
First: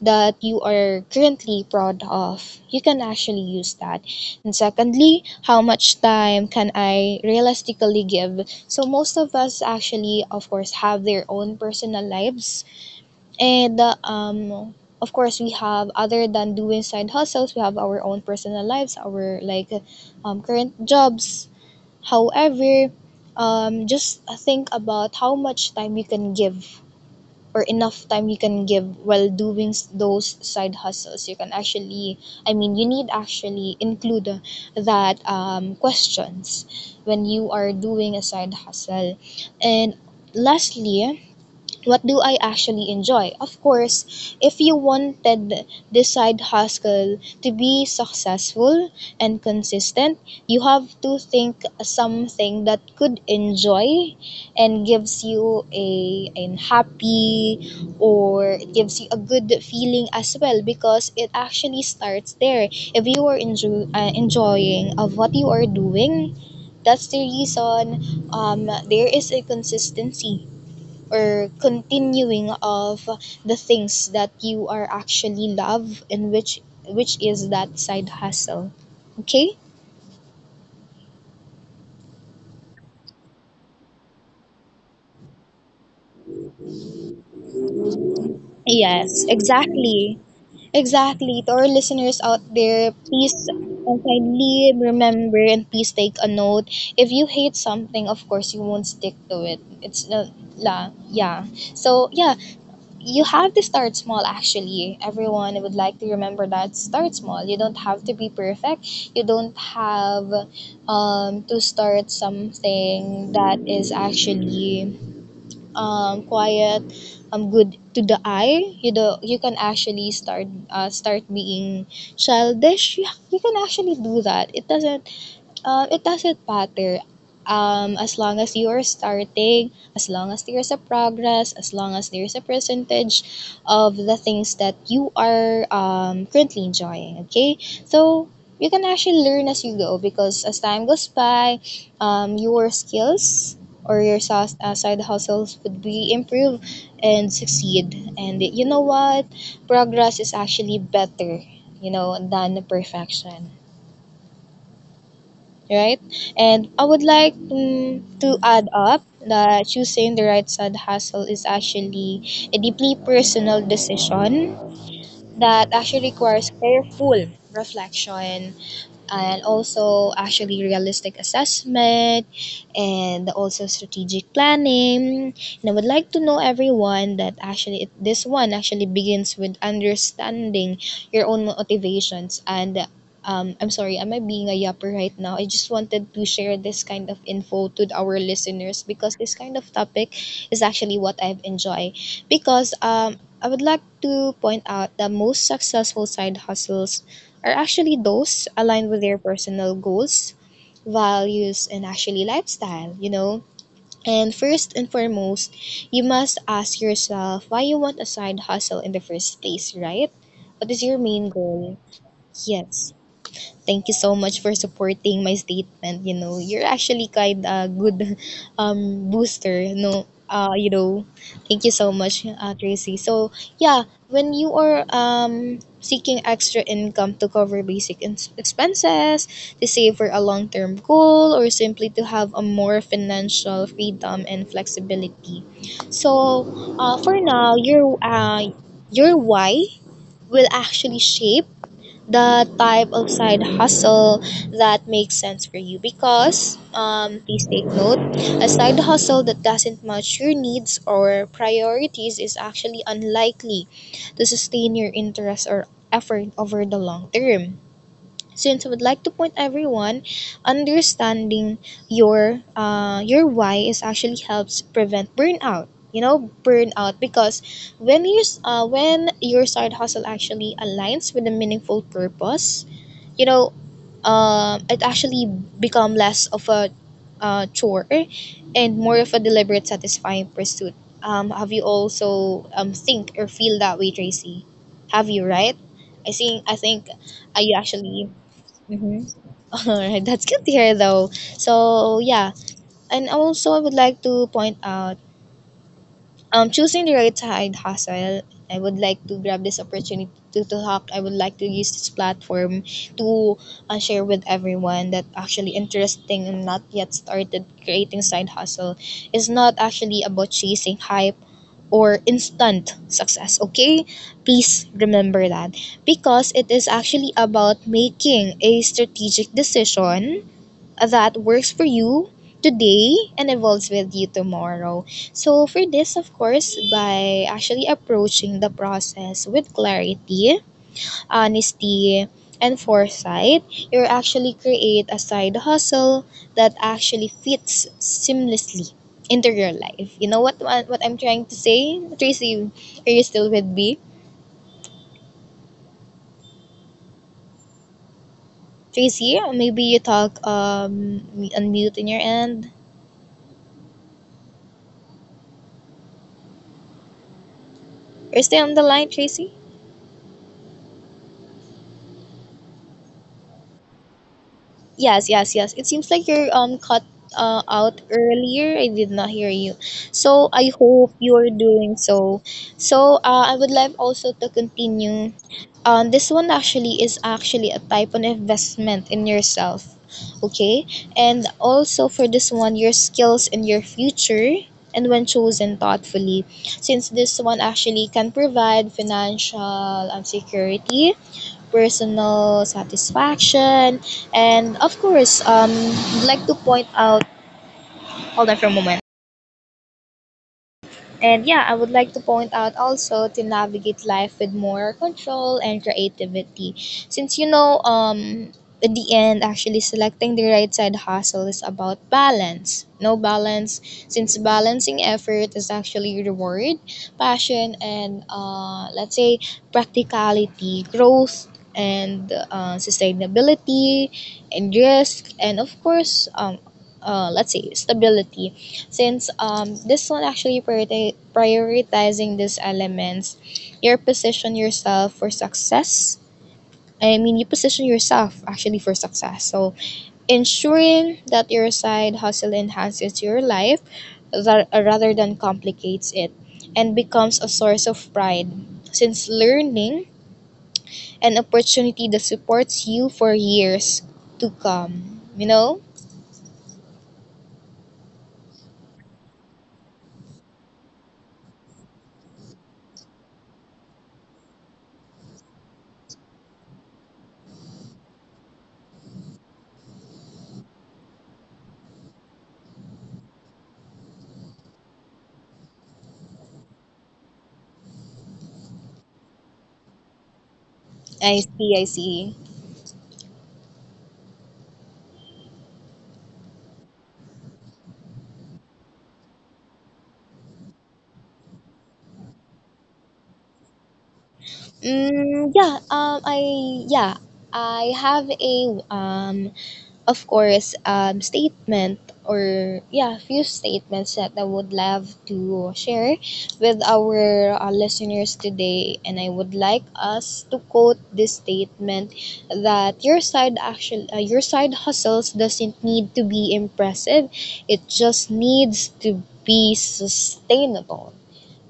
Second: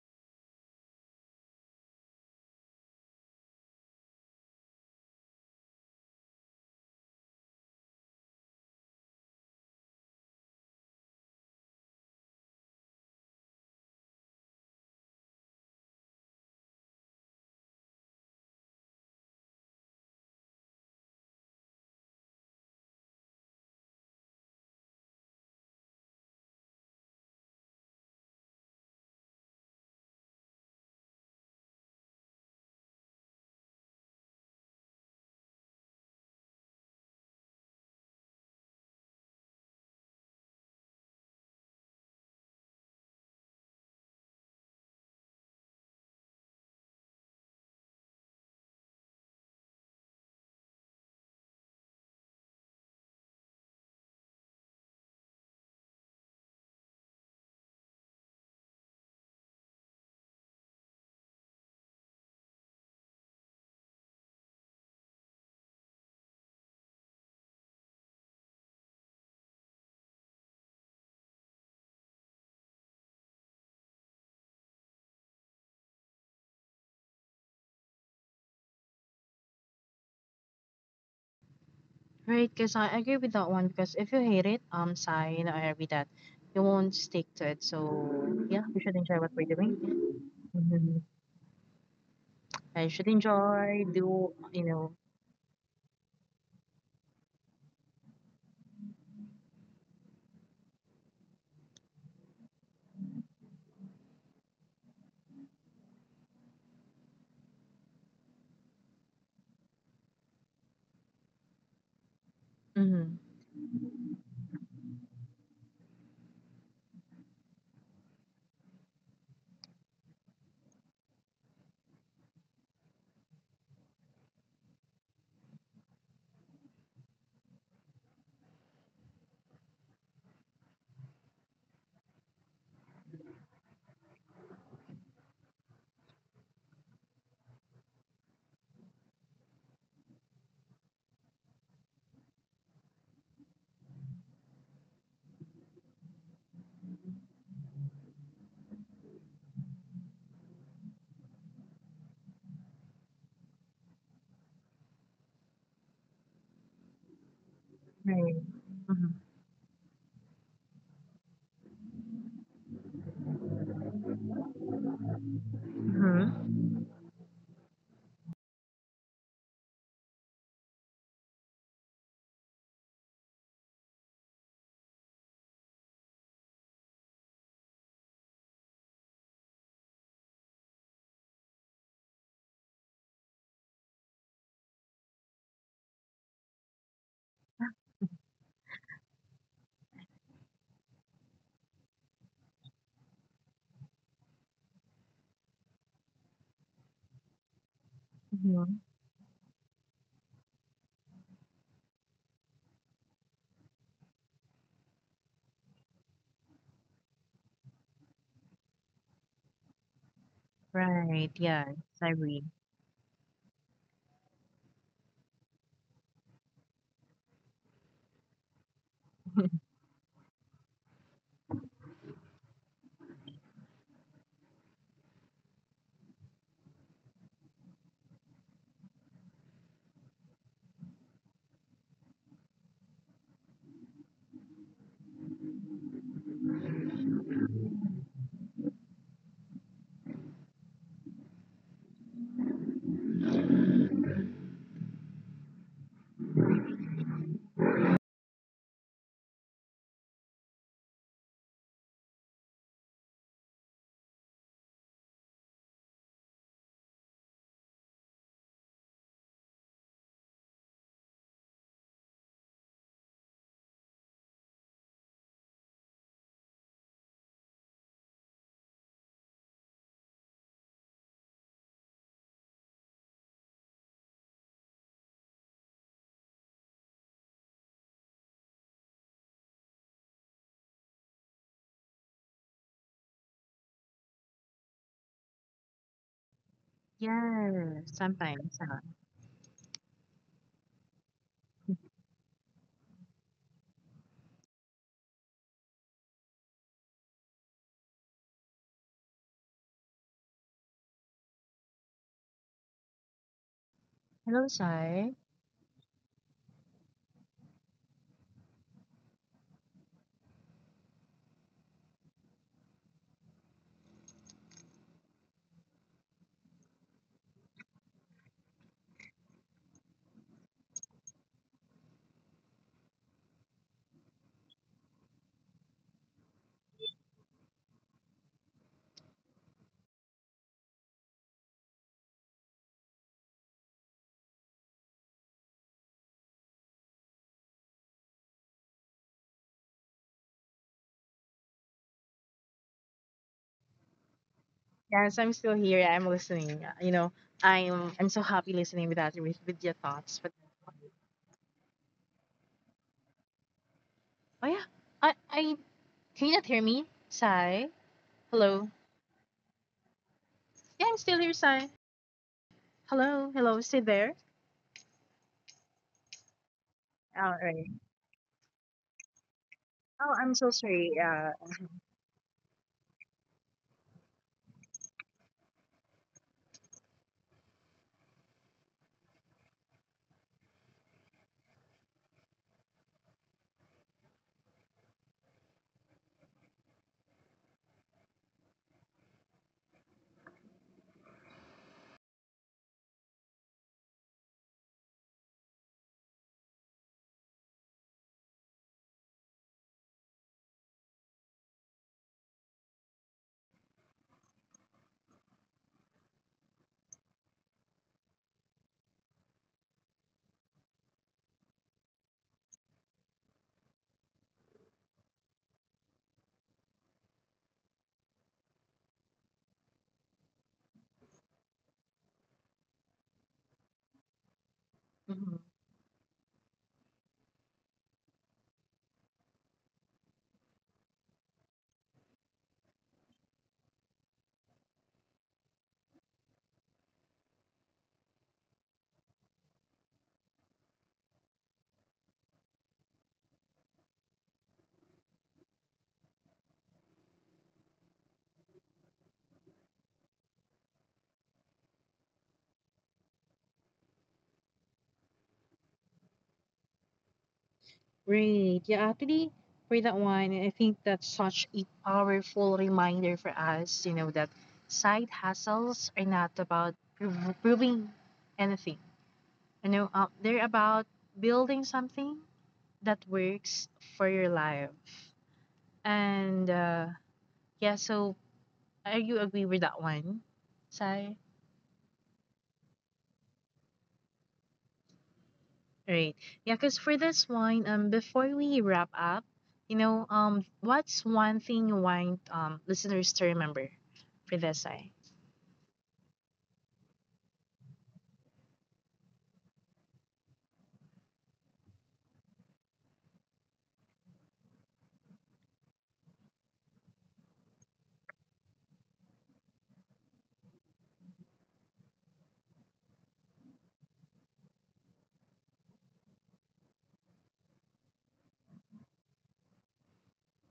Speaker 2: that you are currently proud of. You can actually use that. And secondly, how much time can I realistically give? So most of us actually of course have their own personal lives and of course, we have other than doing side hustles, we have our own personal lives, our like, current jobs. However, just think about how much time you can give or enough time you can give while doing those side hustles. You can actually, I mean, you need actually include that, questions when you are doing a side hustle. And lastly, what do I actually enjoy? Of course, if you wanted this side hustle to be successful and consistent, you have to think something that could enjoy and gives you a an happy or it gives you a good feeling as well, because it actually starts there. If you are enjoying of what you are doing, that's the reason there is a consistency or continuing of the things that you are actually love and which is that side hustle. Okay.
Speaker 1: Right, because I agree with that one. Because if you hate it, sigh, you know, I agree that you won't stick to it. So yeah, we should
Speaker 2: Yes,
Speaker 1: enjoy what we're
Speaker 2: exactly.
Speaker 1: doing. Mm-hmm.
Speaker 2: Exactly, to our listeners out there,
Speaker 1: I should
Speaker 2: please
Speaker 1: enjoy, do
Speaker 2: kindly
Speaker 1: you know?
Speaker 2: remember and please take a note, if you hate something, of course you won't stick to it. It's la, yeah. So yeah, you have to start small. Actually, everyone would like to remember that, start small. You don't have to be perfect. You don't have to start
Speaker 1: Mm-hmm.
Speaker 2: something that is actually quiet, good to the eye. You do, you can actually start start being childish. You can actually do that. It doesn't, it doesn't matter. As long as you are starting, as long as there's a progress, as long as there's a percentage of the things that you are, currently enjoying, okay? So, you can actually learn as you go, because as time goes by, your skills or your side hustles would be improved and succeed. And you know what? Progress is actually better, you know, than perfection, right? And I would like to
Speaker 1: Right.
Speaker 2: add up
Speaker 1: Mm-hmm.
Speaker 2: that choosing the right side hustle is actually a deeply personal decision that actually requires
Speaker 1: Mm-hmm.
Speaker 2: careful reflection, and also actually realistic assessment, and also strategic planning. And I would like to know everyone that actually this one actually begins with understanding your own motivations and, I'm sorry, am I being a yapper right now? I just wanted to share this kind of info to our listeners because this kind of topic is actually what I've enjoyed, because I would like to point out that most successful side hustles are actually those
Speaker 1: Mm-hmm.
Speaker 2: aligned with their personal goals, values, and actually lifestyle, you know? And first and foremost, you must ask yourself why you want a side hustle in the first place, right? What is your main
Speaker 1: Right. Yeah,
Speaker 2: goal?
Speaker 1: I agree.
Speaker 2: Yes. Thank you so much for supporting my statement. You know, you're actually kind a good booster. No, you know, thank you so much, Tracy. So yeah, when you are seeking extra income to cover basic expenses, to save for a long term goal, or simply to have a more financial freedom and flexibility. So, for now, your why will actually shape the type of side hustle that makes sense for you, because please take note, a side hustle that doesn't match your needs or priorities is actually unlikely to sustain your interest or effort over the long term, since I would like to point everyone, understanding your why is actually helps prevent burnout. You know, burnout, because when you when your side hustle actually aligns with a meaningful purpose, you know, it actually become less of a, chore, and more of a deliberate, satisfying pursuit. Have you also think or feel that way, Tracy? Have you, right? I think you
Speaker 1: Yeah,
Speaker 2: actually,
Speaker 1: sometimes. Uh,
Speaker 2: mm-hmm. All right, that's good to hear though. So yeah, and also I would like to point out, choosing the right side hustle. I would like to grab this opportunity to, talk. I would like to use this platform to share with
Speaker 1: hello,
Speaker 2: everyone that
Speaker 1: Sai.
Speaker 2: actually interesting and not yet started creating side hustle is not actually about chasing hype or instant success. Okay, please remember that, because it is actually about making a strategic decision that works for you today and evolves with you tomorrow. So, for this, of course, by actually approaching the process with clarity, honesty, and foresight, you actually create a side hustle that actually fits seamlessly into your life. You know what I'm trying to say, Tracy? Are you still with me,
Speaker 1: Yes, I'm still here. I'm listening. I'm so happy listening
Speaker 2: Tracy?
Speaker 1: with,
Speaker 2: Maybe you
Speaker 1: with your
Speaker 2: talk
Speaker 1: thoughts. But
Speaker 2: unmute in your end.
Speaker 1: oh yeah, I can you not hear me, Sai?
Speaker 2: Are you still on the line,
Speaker 1: Hello.
Speaker 2: Tracy?
Speaker 1: Yeah, I'm still here, Sai. Hello, hello, stay there.
Speaker 2: Yes, yes, yes. It seems like you're cut
Speaker 1: All
Speaker 2: out
Speaker 1: right.
Speaker 2: earlier. I did not hear you. So
Speaker 1: Oh,
Speaker 2: I
Speaker 1: I'm so
Speaker 2: hope
Speaker 1: sorry.
Speaker 2: you're
Speaker 1: Uh,
Speaker 2: doing so. So I would like also to continue. This one actually is actually a type of investment in yourself. Okay, and also for this one, your skills and your future. And when chosen thoughtfully, since this one actually can provide financial security, personal satisfaction, and of course, I'd like to point out, hold on for a moment. And yeah, I would like to point out also to navigate life with more control and creativity. Since you know, in the end, actually selecting the right side hustle is about balance. No balance, since balancing effort is actually reward, passion, and let's say practicality, growth, and sustainability, and risk, and of
Speaker 1: mhm.
Speaker 2: course, let's say stability since this one actually prioritizing these elements, you position yourself for success. I mean, you position yourself actually for success. So, ensuring that your side hustle enhances your life rather than complicates it and becomes a source of pride. Since learning an opportunity that supports you for years to come. You know?
Speaker 1: Right. Yeah, actually, for that one, I think that's such a powerful reminder for us, you know, that side hustles are not about proving anything. You know, they're about building something that works for your life. And yeah, so are you agree with that one,
Speaker 2: I see, I
Speaker 1: Sai?
Speaker 2: see.
Speaker 1: Right. Yeah, because for this one, before we wrap up, what's one thing you want listeners to remember for
Speaker 2: Yeah,
Speaker 1: this I?
Speaker 2: I yeah, I have a of course, statement or yeah, few statements that I would love to share with our listeners today, and I would like us to quote this statement that your side hustles doesn't need to be impressive, it just needs to be sustainable.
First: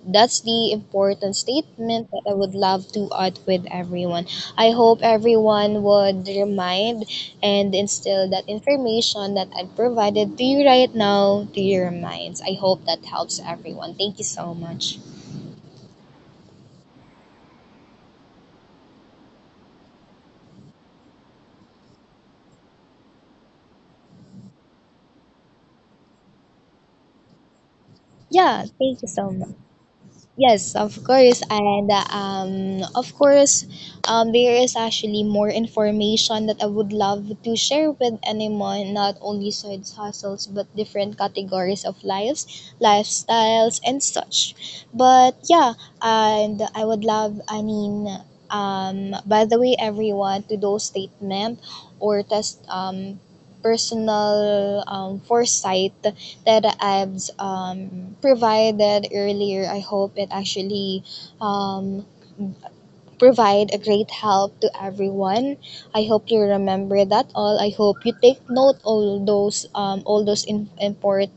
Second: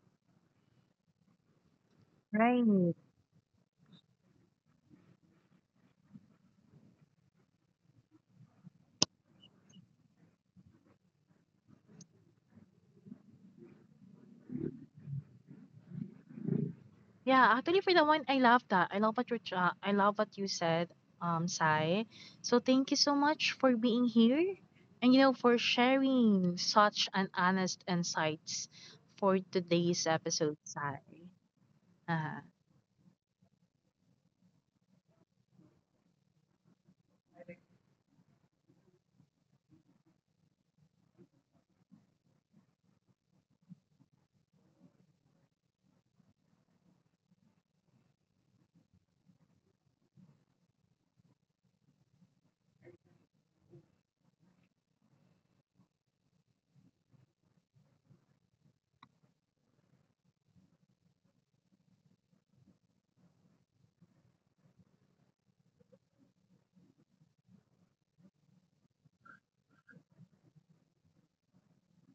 Speaker 2: That's the important statement that I would love
Speaker 1: Right.
Speaker 2: to add with everyone. I hope everyone would remind and instill that information that I've provided to you right now to your minds. I hope that helps everyone. Thank you so much.
Speaker 1: Yeah, actually for the one, I love that. I love what you I love what you said, Sai. So thank you so much for being here, and you know for sharing such an honest insights
Speaker 2: Yeah,
Speaker 1: for
Speaker 2: thank you so much.
Speaker 1: today's episode, Sai.
Speaker 2: Yes, of course. And
Speaker 1: Uh-huh.
Speaker 2: of course, there is actually more information that I would love to share with anyone, not only side hustles, but different categories of lives, lifestyles, and such. But yeah, and I would love, I mean, by the way, everyone, to those statement or test personal foresight that I've provided earlier. I hope it actually um, provide a great help to everyone. I hope you remember that all. I hope you take note all those important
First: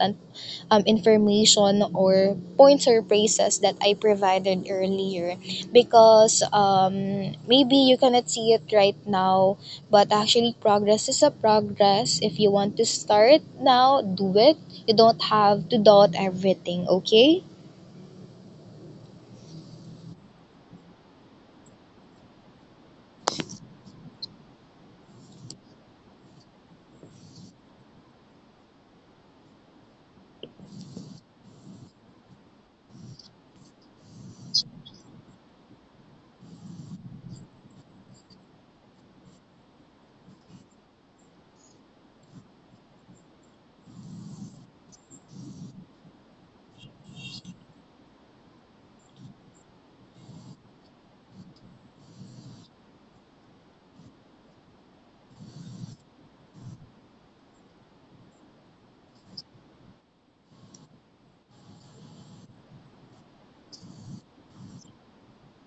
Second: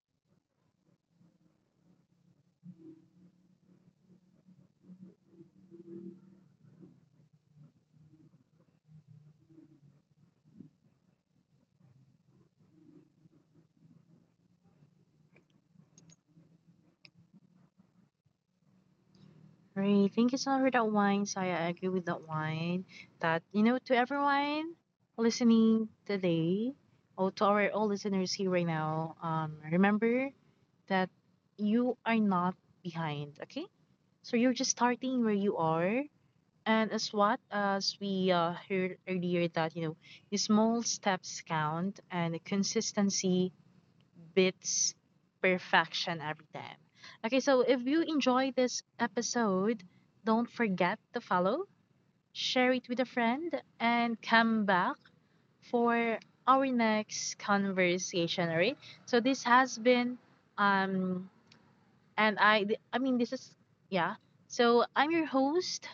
Speaker 2: information or points or phrases that I provided earlier because maybe you cannot see it right now but actually progress is a progress. If you want to start now, do it. You don't have to doubt everything, okay?
Speaker 1: Great. Thank you so much for that wine, Saya. I agree with that wine. That, you know, to everyone listening today, or to our all listeners here right now, remember that you are not behind, okay? So you're just starting where you are. And as what as we heard earlier that, you know, the small steps count and the consistency beats perfection every time. Okay, so if you enjoy this episode, don't forget to follow, share it with a friend, and come back for our next conversation. All right. So this has been um, I mean this is yeah. So I'm your host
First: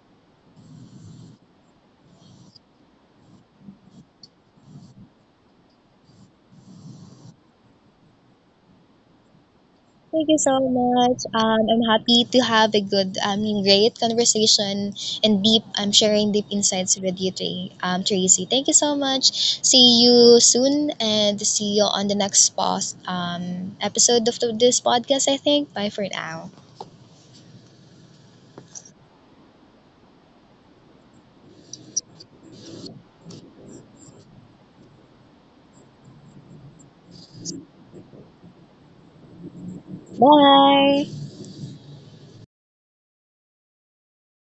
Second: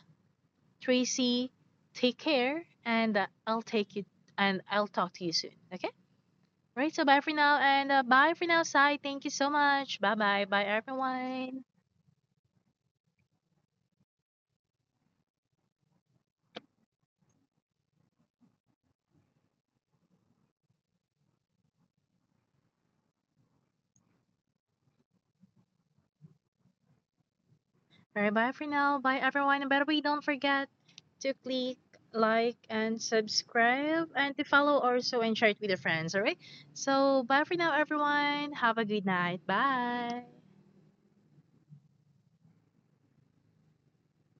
Speaker 1: Tracy. Take care, and I'll take you and I'll talk to you soon. Okay. Right, so bye for now and bye for now, Sai. Thank you so much. Bye
Speaker 2: Thank you
Speaker 1: bye.
Speaker 2: so
Speaker 1: Bye
Speaker 2: much.
Speaker 1: everyone.
Speaker 2: I'm happy to have a great conversation and I'm sharing deep insights with you, Tracy. Thank you so much. See you soon and see you on the next episode of this podcast, I think. Bye for now.
Speaker 1: Bye bye for now. Bye everyone. And by the way, don't forget to click like and subscribe and to follow also and share it with your friends. All right. So bye for now, everyone. Have a good night. Bye.
Speaker 2: Bye.